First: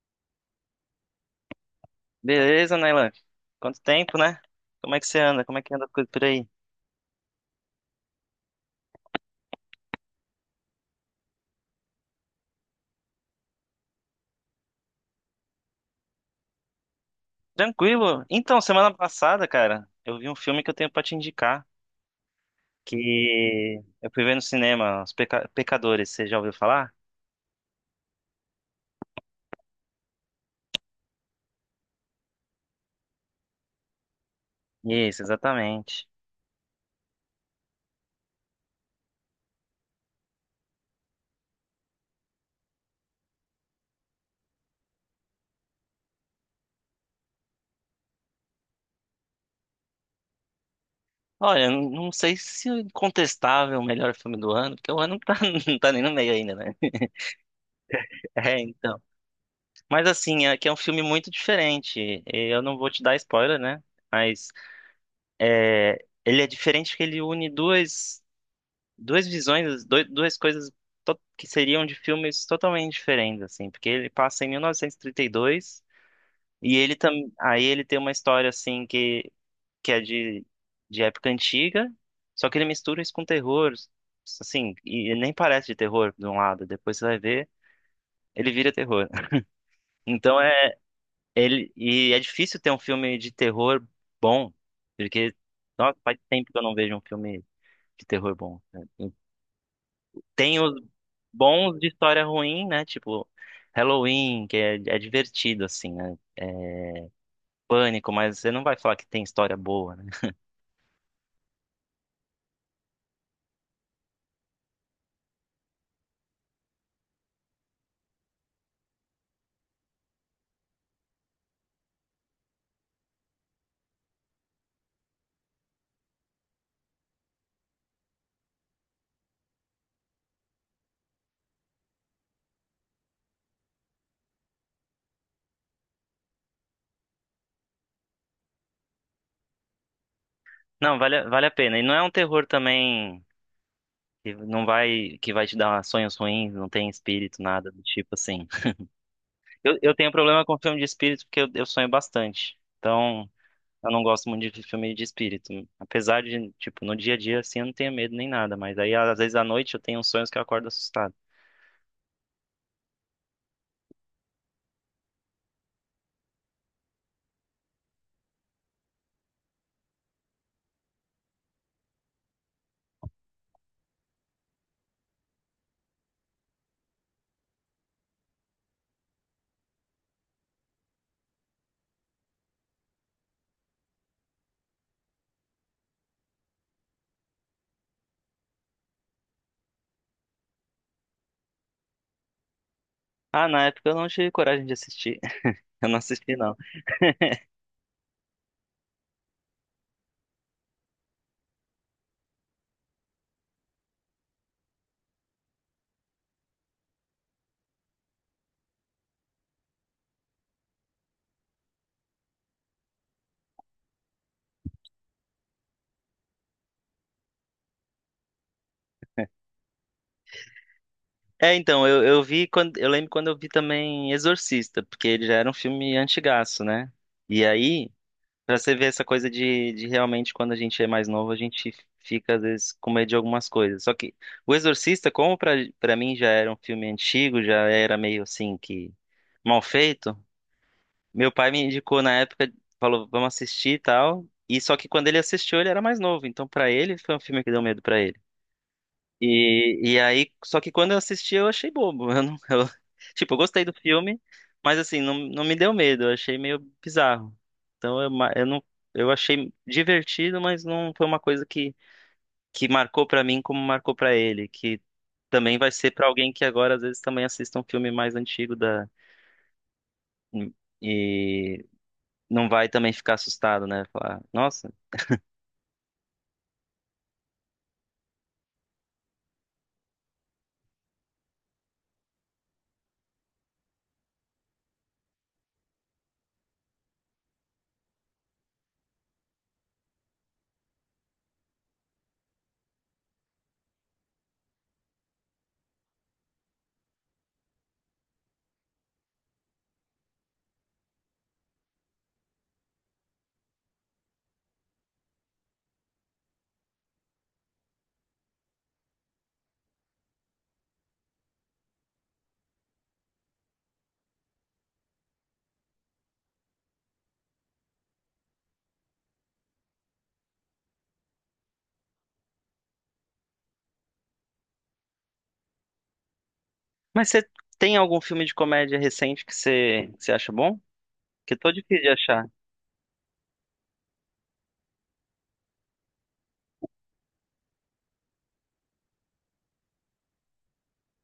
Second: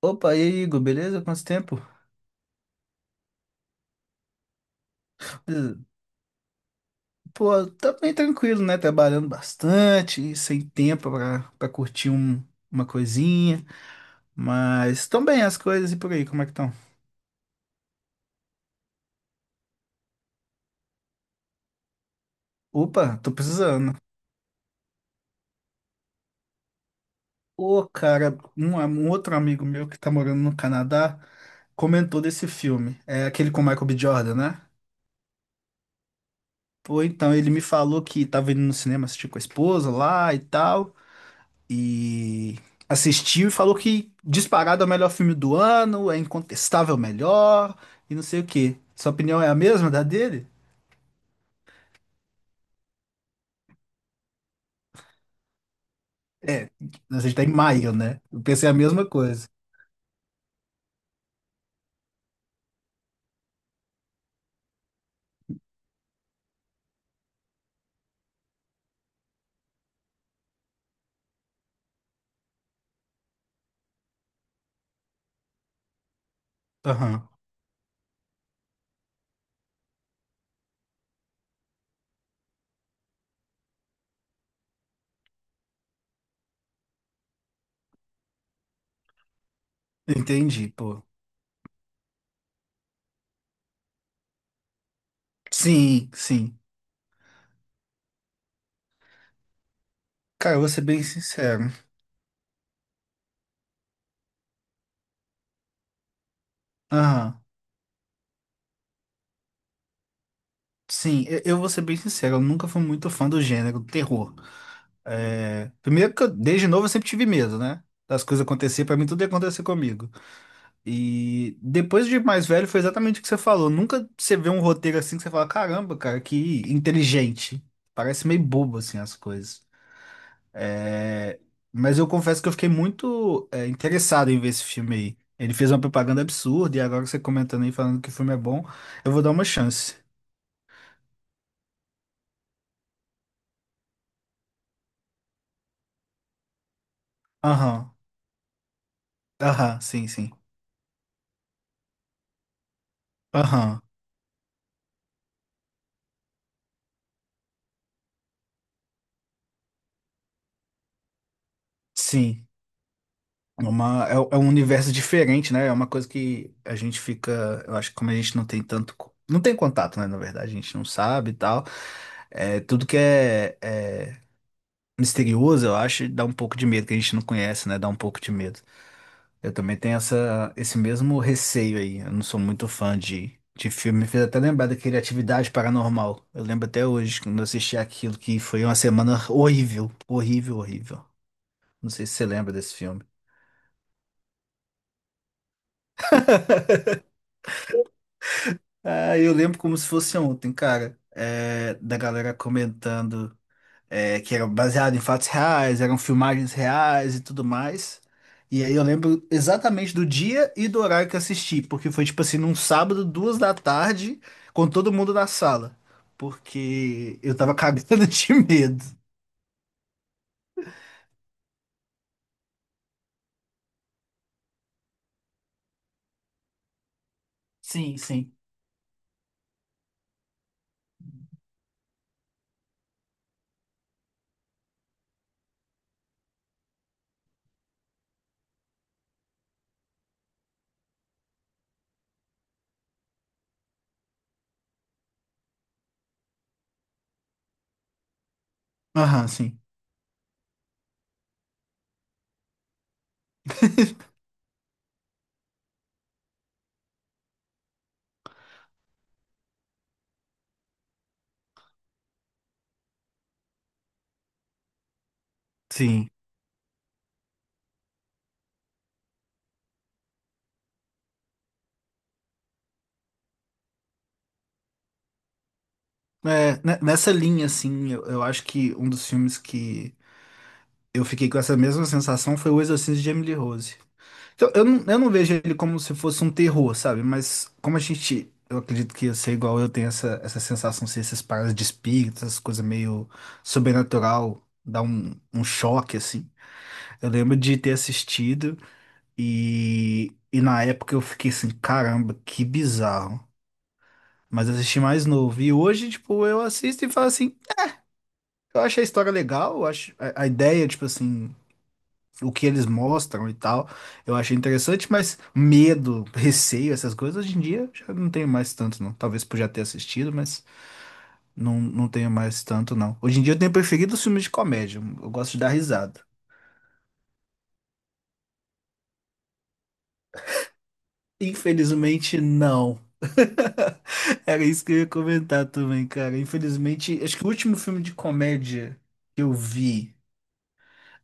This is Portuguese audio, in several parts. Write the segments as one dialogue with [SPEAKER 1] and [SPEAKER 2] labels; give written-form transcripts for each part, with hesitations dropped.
[SPEAKER 1] Opa, e aí, Igor, beleza? Quanto tempo?
[SPEAKER 2] Beleza, Nailan? Quanto tempo, né? Como é que você anda? Como é que anda a coisa por aí?
[SPEAKER 1] Pô, tá bem tranquilo, né? Trabalhando bastante, sem tempo pra curtir uma coisinha. Mas estão bem as coisas e por aí, como é que estão?
[SPEAKER 2] Tranquilo? Então, semana passada, cara, eu vi um filme que eu tenho pra te indicar,
[SPEAKER 1] Opa, tô
[SPEAKER 2] que
[SPEAKER 1] precisando.
[SPEAKER 2] eu fui ver no cinema, Os Pecadores, você já ouviu falar?
[SPEAKER 1] Ô, cara, um outro amigo meu que tá morando no Canadá comentou desse filme. É aquele com o Michael B. Jordan, né?
[SPEAKER 2] Isso, exatamente.
[SPEAKER 1] Pô, então, ele me falou que tava indo no cinema assistir com a esposa lá e tal. E assistiu e falou que disparado é o melhor filme do ano, é incontestável o melhor e não sei o quê. Sua opinião é a mesma da dele?
[SPEAKER 2] Olha, eu não sei se o incontestável é o melhor filme do ano, porque o ano não tá, não tá nem no meio ainda,
[SPEAKER 1] É,
[SPEAKER 2] né?
[SPEAKER 1] a gente tá em maio, né? Eu
[SPEAKER 2] É,
[SPEAKER 1] pensei a
[SPEAKER 2] então.
[SPEAKER 1] mesma coisa.
[SPEAKER 2] Mas assim, é que é um filme muito diferente. Eu não vou te dar spoiler, né? Mas ele é diferente porque ele une duas visões, duas coisas que seriam de filmes totalmente diferentes, assim, porque ele passa em 1932 e trinta e dois e ele
[SPEAKER 1] Aham,
[SPEAKER 2] também, aí ele tem uma história assim que é de época antiga, só que ele mistura isso com terror, assim, e nem parece de terror de um lado, depois você vai ver, ele vira terror. Então
[SPEAKER 1] entendi,
[SPEAKER 2] é
[SPEAKER 1] pô.
[SPEAKER 2] ele e é difícil ter um filme de terror bom, porque nossa,
[SPEAKER 1] Sim,
[SPEAKER 2] faz tempo que
[SPEAKER 1] sim.
[SPEAKER 2] eu não vejo um filme de terror bom, né?
[SPEAKER 1] Cara,
[SPEAKER 2] Tem
[SPEAKER 1] eu vou
[SPEAKER 2] os
[SPEAKER 1] ser bem sincero.
[SPEAKER 2] bons de história ruim, né? Tipo, Halloween, é divertido, assim, né? É
[SPEAKER 1] Aham.
[SPEAKER 2] pânico, mas você não vai falar que tem história boa, né?
[SPEAKER 1] Sim, eu vou ser bem sincero, eu nunca fui muito fã do gênero terror. É, primeiro que eu, desde novo eu sempre tive medo, né? Das coisas acontecer, pra mim tudo ia acontecer comigo. E depois de mais velho, foi exatamente o que você falou. Nunca você vê um roteiro assim que você fala, caramba, cara, que inteligente. Parece meio bobo, assim, as coisas. É, mas eu confesso que eu fiquei muito interessado em ver esse filme aí. Ele fez uma propaganda absurda e agora você comentando aí, falando que o filme é bom, eu vou dar uma chance.
[SPEAKER 2] Não, vale, vale a pena. E não é um terror também que não vai, que vai te dar sonhos ruins, não tem espírito, nada do
[SPEAKER 1] Aham,
[SPEAKER 2] tipo assim. Eu,
[SPEAKER 1] aham,
[SPEAKER 2] eu
[SPEAKER 1] sim,
[SPEAKER 2] tenho
[SPEAKER 1] sim.
[SPEAKER 2] problema com filme de espírito porque eu sonho bastante. Então,
[SPEAKER 1] Aham,
[SPEAKER 2] eu não gosto muito de filme de espírito. Apesar de, tipo, no dia a dia, assim, eu não tenho medo nem nada. Mas aí, às vezes, à noite, eu tenho uns sonhos que eu acordo assustado.
[SPEAKER 1] sim. É um universo diferente, né? É uma coisa que a gente fica. Eu acho que como a gente não tem tanto. Não tem contato, né? Na verdade, a gente não sabe e tal. É, tudo que é, é misterioso, eu acho, dá um pouco de medo, que a gente não conhece, né? Dá um pouco de medo. Eu também tenho essa, esse mesmo receio aí. Eu não sou muito fã de filme. Me fez até lembrar daquele Atividade Paranormal. Eu lembro até hoje, quando eu assisti aquilo, que foi uma semana horrível. Horrível, horrível. Não sei se você lembra desse filme.
[SPEAKER 2] Ah, na época eu não tive coragem de assistir. Eu não assisti, não.
[SPEAKER 1] Ah, eu lembro como se fosse ontem, cara, é, da galera comentando é, que era baseado em fatos reais, eram filmagens reais e tudo mais. E aí eu lembro exatamente do dia e do horário que eu assisti, porque foi tipo assim, num sábado, duas da tarde, com todo mundo na sala, porque eu tava cagando de medo.
[SPEAKER 2] É, então, eu vi quando. Eu lembro quando eu vi também Exorcista, porque ele já era um filme antigaço, né? E aí,
[SPEAKER 1] Sim, sim.
[SPEAKER 2] pra você ver essa coisa de realmente quando a gente é mais novo, a gente fica, às vezes, com medo de algumas coisas. Só que o Exorcista, como pra mim já era um filme antigo, já era meio assim que mal feito, meu pai me indicou na época, falou, vamos assistir e tal. E só que quando ele assistiu, ele era mais novo. Então, pra ele, foi um filme que deu medo pra ele.
[SPEAKER 1] Aham, sim.
[SPEAKER 2] E aí, só que quando eu assisti, eu achei bobo. Eu não- eu- tipo, eu gostei do filme, mas assim, não me deu medo, eu achei meio bizarro. Então eu achei divertido, mas não foi uma coisa que marcou pra mim como marcou pra ele, que também vai ser pra
[SPEAKER 1] Sim.
[SPEAKER 2] alguém que agora às vezes também assista um filme mais antigo da e não vai também ficar assustado, né? Falar, nossa.
[SPEAKER 1] É, ne- nessa linha, assim, eu acho que um dos filmes que eu fiquei com essa mesma sensação, foi o Exorcismo de Emily Rose. Então, eu não vejo ele como se fosse um terror, sabe? Mas como a gente, eu acredito que você, igual eu, tem essa sensação, se esses paradas de espírito, essas coisas meio sobrenatural, dá um choque, assim. Eu lembro de ter assistido e na época eu fiquei assim, caramba, que bizarro. Mas eu assisti mais novo. E hoje, tipo, eu assisto e falo assim, eu acho a história legal, eu acho a ideia, tipo assim o que eles mostram e tal, eu achei interessante, mas medo, receio, essas coisas, hoje em dia já não tenho mais tanto, não. Talvez por já ter assistido, mas não, não tenho mais tanto, não. Hoje em dia eu tenho preferido os filmes de comédia, eu gosto de dar risada.
[SPEAKER 2] Mas você tem algum filme de comédia recente que que você acha bom? Que eu tô difícil de
[SPEAKER 1] Infelizmente,
[SPEAKER 2] achar.
[SPEAKER 1] não. Era isso que eu ia comentar também, cara. Infelizmente, acho que o último filme de comédia que eu vi.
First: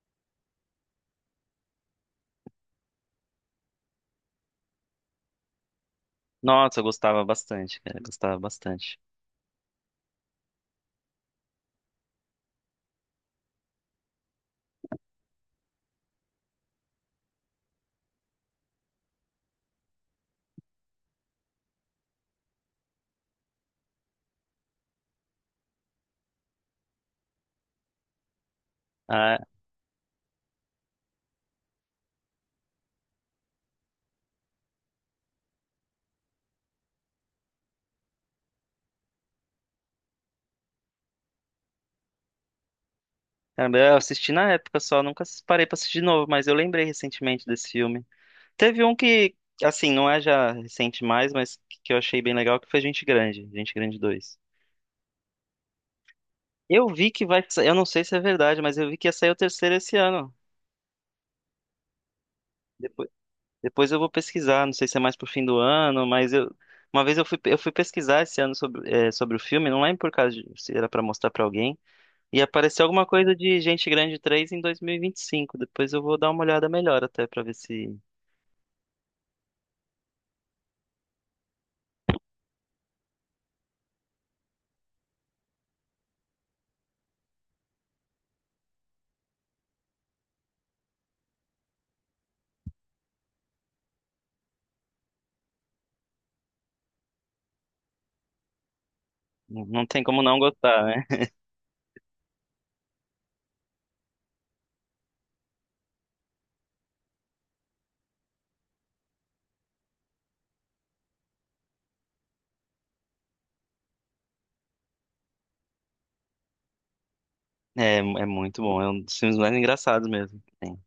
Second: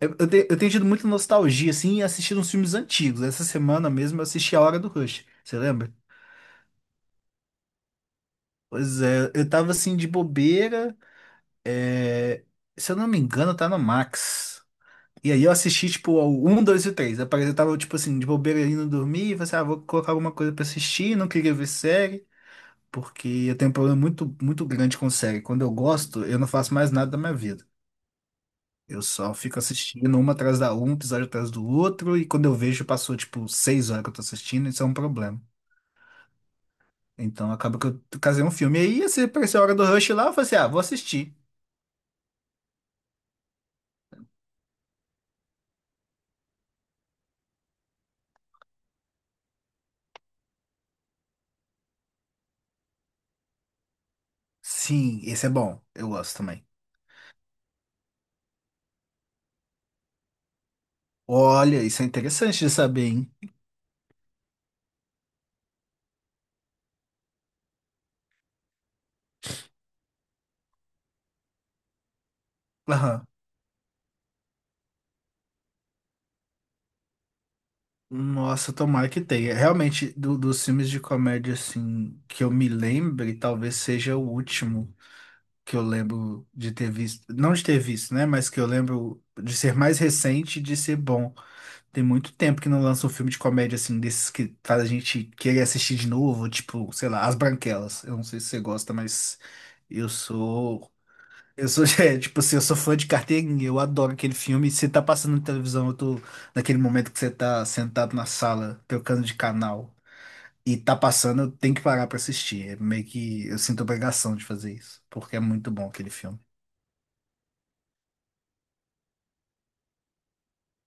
[SPEAKER 1] Eu tenho tido muita nostalgia, assim, e assistido uns filmes antigos. Essa semana mesmo eu assisti A Hora do Rush. Você lembra?
[SPEAKER 2] Nossa, eu gostava bastante, cara. Gostava bastante.
[SPEAKER 1] Pois é, eu tava assim de bobeira. É, se eu não me engano, tá no Max. E aí eu assisti, tipo, ao 1, 2 e 3. Eu parei- eu tava, tipo assim, de bobeira indo dormir. E falei assim, ah, vou colocar alguma coisa pra assistir. Não queria ver série, porque eu tenho um problema muito, muito grande com série. Quando eu gosto, eu não faço mais nada da minha vida. Eu só
[SPEAKER 2] Ah,
[SPEAKER 1] fico assistindo uma atrás da um, um episódio atrás do outro. E quando eu vejo, passou, tipo, seis horas que eu tô assistindo. Isso é um problema. Então acaba que eu casei um filme. E aí, assim, apareceu a hora do Rush lá. Eu falei assim, ah, vou assistir.
[SPEAKER 2] caramba, eu assisti na época só, nunca parei pra assistir de novo, mas eu lembrei recentemente desse filme. Teve um que, assim, não é já recente mais, mas que eu achei bem legal, que foi Gente Grande, Gente Grande dois.
[SPEAKER 1] Sim, esse é bom. Eu gosto também.
[SPEAKER 2] Eu vi que vai, eu não sei se é verdade, mas eu vi que ia sair o terceiro esse ano.
[SPEAKER 1] Olha, isso é interessante de saber,
[SPEAKER 2] Depois,
[SPEAKER 1] hein?
[SPEAKER 2] depois eu vou pesquisar, não sei se é mais pro fim do ano, mas eu, uma vez eu fui pesquisar esse ano sobre, sobre o filme, não lembro por causa de, se era pra mostrar pra alguém. E apareceu alguma
[SPEAKER 1] Aham.
[SPEAKER 2] coisa de Gente Grande três em 2025. Depois eu vou dar uma olhada melhor até pra ver se.
[SPEAKER 1] Nossa, tomara que tenha. Realmente, dos filmes de comédia, assim, que eu me lembre, talvez seja o último que eu lembro de ter visto. Não de ter visto, né? Mas que eu lembro de ser mais recente e de ser bom. Tem muito tempo que não lança um filme de comédia, assim, desses que faz a gente querer assistir de novo, tipo, sei lá, As Branquelas. Eu não sei se você gosta, mas
[SPEAKER 2] Não não tem
[SPEAKER 1] eu
[SPEAKER 2] como não gostar,
[SPEAKER 1] sou.
[SPEAKER 2] né?
[SPEAKER 1] Eu sou, é, tipo assim, eu sou fã de carteirinha, eu adoro aquele filme. Se tá passando na televisão, eu tô naquele momento que você tá sentado na sala, trocando de canal, e tá passando, eu tenho que parar pra assistir. É meio que eu sinto obrigação de fazer isso, porque é muito bom aquele filme.
[SPEAKER 2] É, é muito bom. É um dos filmes mais engraçados mesmo que tem.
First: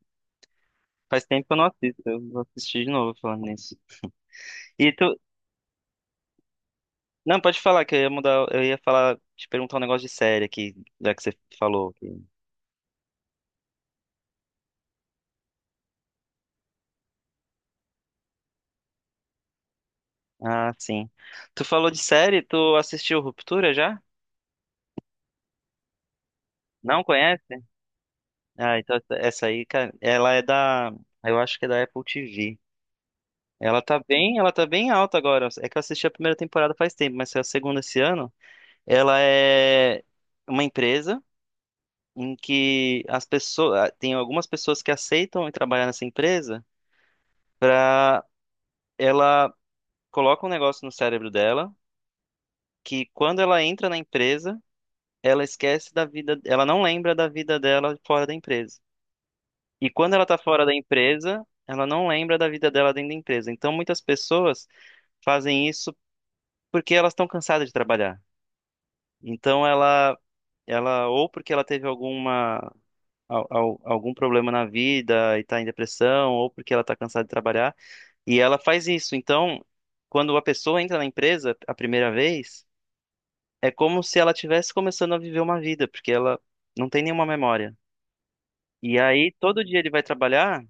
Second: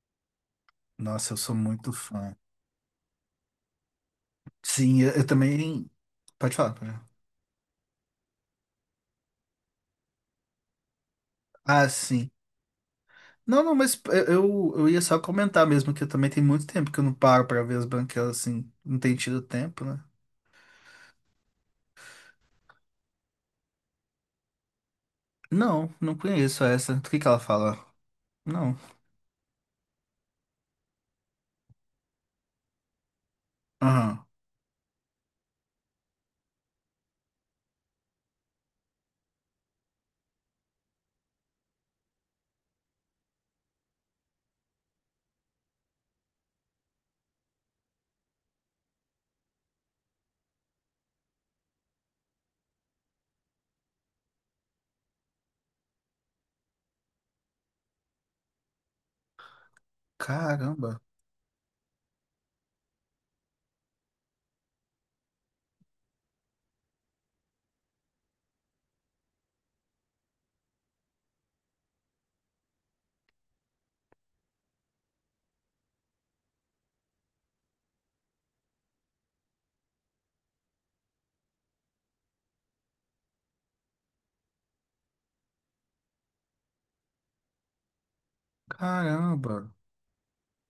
[SPEAKER 2] Faz
[SPEAKER 1] Nossa, eu
[SPEAKER 2] tempo que
[SPEAKER 1] sou
[SPEAKER 2] eu não
[SPEAKER 1] muito
[SPEAKER 2] assisto. Eu
[SPEAKER 1] fã.
[SPEAKER 2] vou assistir de novo falando nisso. E
[SPEAKER 1] Sim, eu,
[SPEAKER 2] tu.
[SPEAKER 1] eu também. Pode falar, pode falar.
[SPEAKER 2] Não, pode falar, que eu ia mudar. Eu ia falar, te perguntar um negócio de série aqui, já que você
[SPEAKER 1] Ah,
[SPEAKER 2] falou. Que-
[SPEAKER 1] sim. Não, não, mas eu ia só comentar mesmo que eu também tem muito tempo que eu não paro pra ver as branquelas assim. Não tem tido tempo, né?
[SPEAKER 2] Ah, sim. Tu falou de série, tu assistiu Ruptura já?
[SPEAKER 1] Não, não conheço essa.
[SPEAKER 2] Não
[SPEAKER 1] Do que ela
[SPEAKER 2] conhece?
[SPEAKER 1] fala? Não.
[SPEAKER 2] Ah, então essa aí, cara, ela é da. Eu acho que é da Apple TV. Ela tá
[SPEAKER 1] Aham.
[SPEAKER 2] ela tá bem alta agora. É que eu assisti a primeira temporada faz tempo, mas saiu a segunda esse ano. Ela é uma empresa em que as pessoas, tem algumas pessoas que aceitam ir trabalhar nessa empresa pra ela coloca um negócio no cérebro dela que quando ela entra na empresa, ela esquece da vida, ela não lembra da vida dela fora da empresa. E quando ela tá fora da
[SPEAKER 1] Caramba,
[SPEAKER 2] empresa, ela não lembra da vida dela dentro da empresa. Então muitas pessoas fazem isso porque elas estão cansadas de trabalhar. Então ela ou porque ela teve algum problema na vida e tá em depressão, ou porque ela tá cansada de trabalhar, e ela faz isso. Então, quando a pessoa entra na empresa a primeira vez, é como se ela estivesse começando a viver uma vida, porque ela não tem nenhuma memória. E aí
[SPEAKER 1] caramba.
[SPEAKER 2] todo dia ele vai trabalhar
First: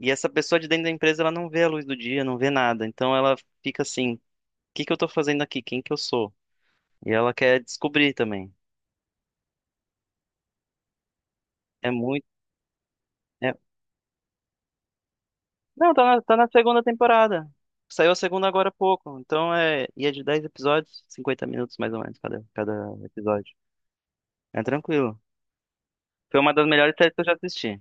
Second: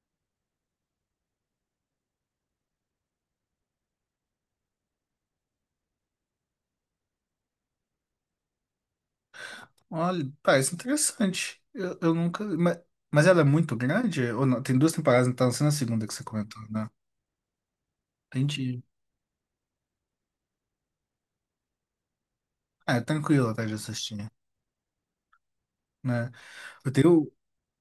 [SPEAKER 2] e essa pessoa de dentro da empresa ela não vê a luz do dia, não vê nada. Então ela fica assim, o que que eu tô fazendo aqui? Quem que eu sou? E ela quer descobrir também.
[SPEAKER 1] Olha, parece interessante.
[SPEAKER 2] É
[SPEAKER 1] Eu
[SPEAKER 2] muito
[SPEAKER 1] nunca. Mas ela é
[SPEAKER 2] é
[SPEAKER 1] muito grande? Ou não? Tem duas temporadas, então não sendo a
[SPEAKER 2] Não,
[SPEAKER 1] segunda que você
[SPEAKER 2] tá na
[SPEAKER 1] comentou,
[SPEAKER 2] segunda
[SPEAKER 1] né?
[SPEAKER 2] temporada. Saiu a segunda agora há
[SPEAKER 1] Entendi.
[SPEAKER 2] pouco. Então é. E é de 10 episódios, 50 minutos mais ou menos cada, cada
[SPEAKER 1] Ah, é tranquilo
[SPEAKER 2] episódio.
[SPEAKER 1] até de assistir,
[SPEAKER 2] É tranquilo.
[SPEAKER 1] né?
[SPEAKER 2] Foi uma das
[SPEAKER 1] Eu
[SPEAKER 2] melhores séries que eu
[SPEAKER 1] tenho.
[SPEAKER 2] já assisti.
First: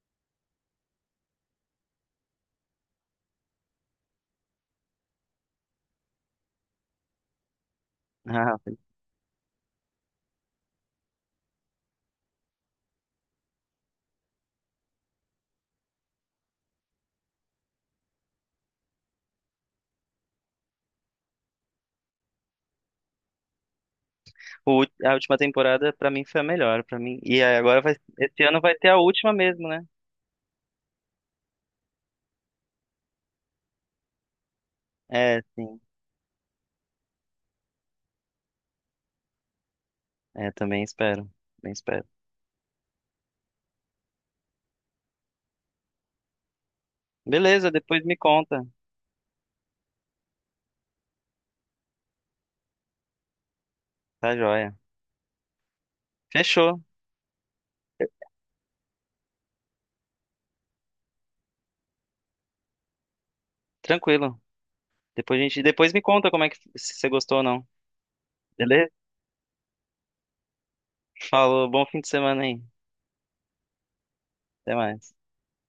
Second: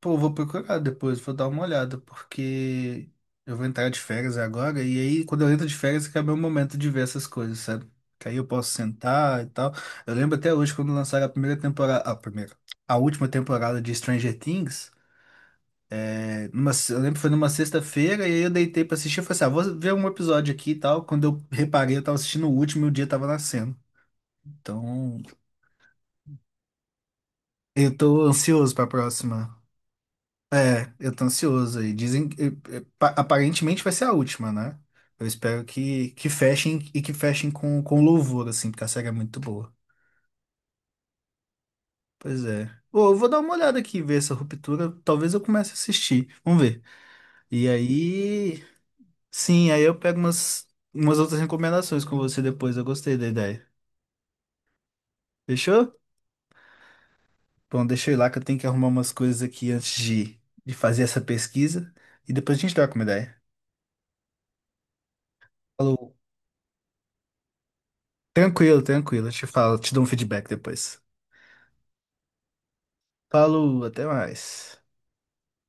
[SPEAKER 1] Pô, eu vou procurar depois, vou dar uma olhada, porque eu vou entrar de férias agora, e aí quando eu entro de férias, que é meu momento de ver essas coisas, sabe? Que aí eu posso sentar e tal. Eu lembro até hoje quando lançaram a primeira temporada. A primeira. A última temporada de Stranger Things. Numa, eu lembro que foi numa sexta-feira e aí eu deitei pra assistir. Eu falei assim, ah, vou ver um episódio aqui e tal. Quando eu reparei, eu tava assistindo o último e o dia tava nascendo.
[SPEAKER 2] Ah, a
[SPEAKER 1] Então,
[SPEAKER 2] última temporada pra mim foi a melhor, para mim. E aí agora vai,
[SPEAKER 1] eu tô
[SPEAKER 2] esse ano vai
[SPEAKER 1] ansioso pra
[SPEAKER 2] ter a última
[SPEAKER 1] próxima.
[SPEAKER 2] mesmo, né?
[SPEAKER 1] É, eu tô ansioso aí. Dizem que aparentemente vai ser a última, né? Eu
[SPEAKER 2] É,
[SPEAKER 1] espero
[SPEAKER 2] sim.
[SPEAKER 1] que fechem e que fechem com louvor, assim, porque a série é muito boa.
[SPEAKER 2] É, também espero. Também espero.
[SPEAKER 1] Pois é. Ô, eu vou dar uma olhada aqui, ver essa ruptura. Talvez eu comece a assistir. Vamos ver. E
[SPEAKER 2] Beleza, depois me
[SPEAKER 1] aí,
[SPEAKER 2] conta.
[SPEAKER 1] sim, aí eu pego umas outras recomendações com você depois. Eu gostei da ideia.
[SPEAKER 2] Tá joia.
[SPEAKER 1] Fechou?
[SPEAKER 2] Fechou.
[SPEAKER 1] Bom, deixa eu ir lá que eu tenho que arrumar umas coisas aqui antes de fazer essa pesquisa. E depois a gente troca uma ideia.
[SPEAKER 2] Tranquilo. Depois me
[SPEAKER 1] Falou.
[SPEAKER 2] conta como é que se você gostou ou não.
[SPEAKER 1] Tranquilo,
[SPEAKER 2] Beleza?
[SPEAKER 1] tranquilo. Eu te falo, te dou um feedback depois.
[SPEAKER 2] Falou, bom fim de semana aí.
[SPEAKER 1] Falou, até
[SPEAKER 2] Até
[SPEAKER 1] mais.
[SPEAKER 2] mais.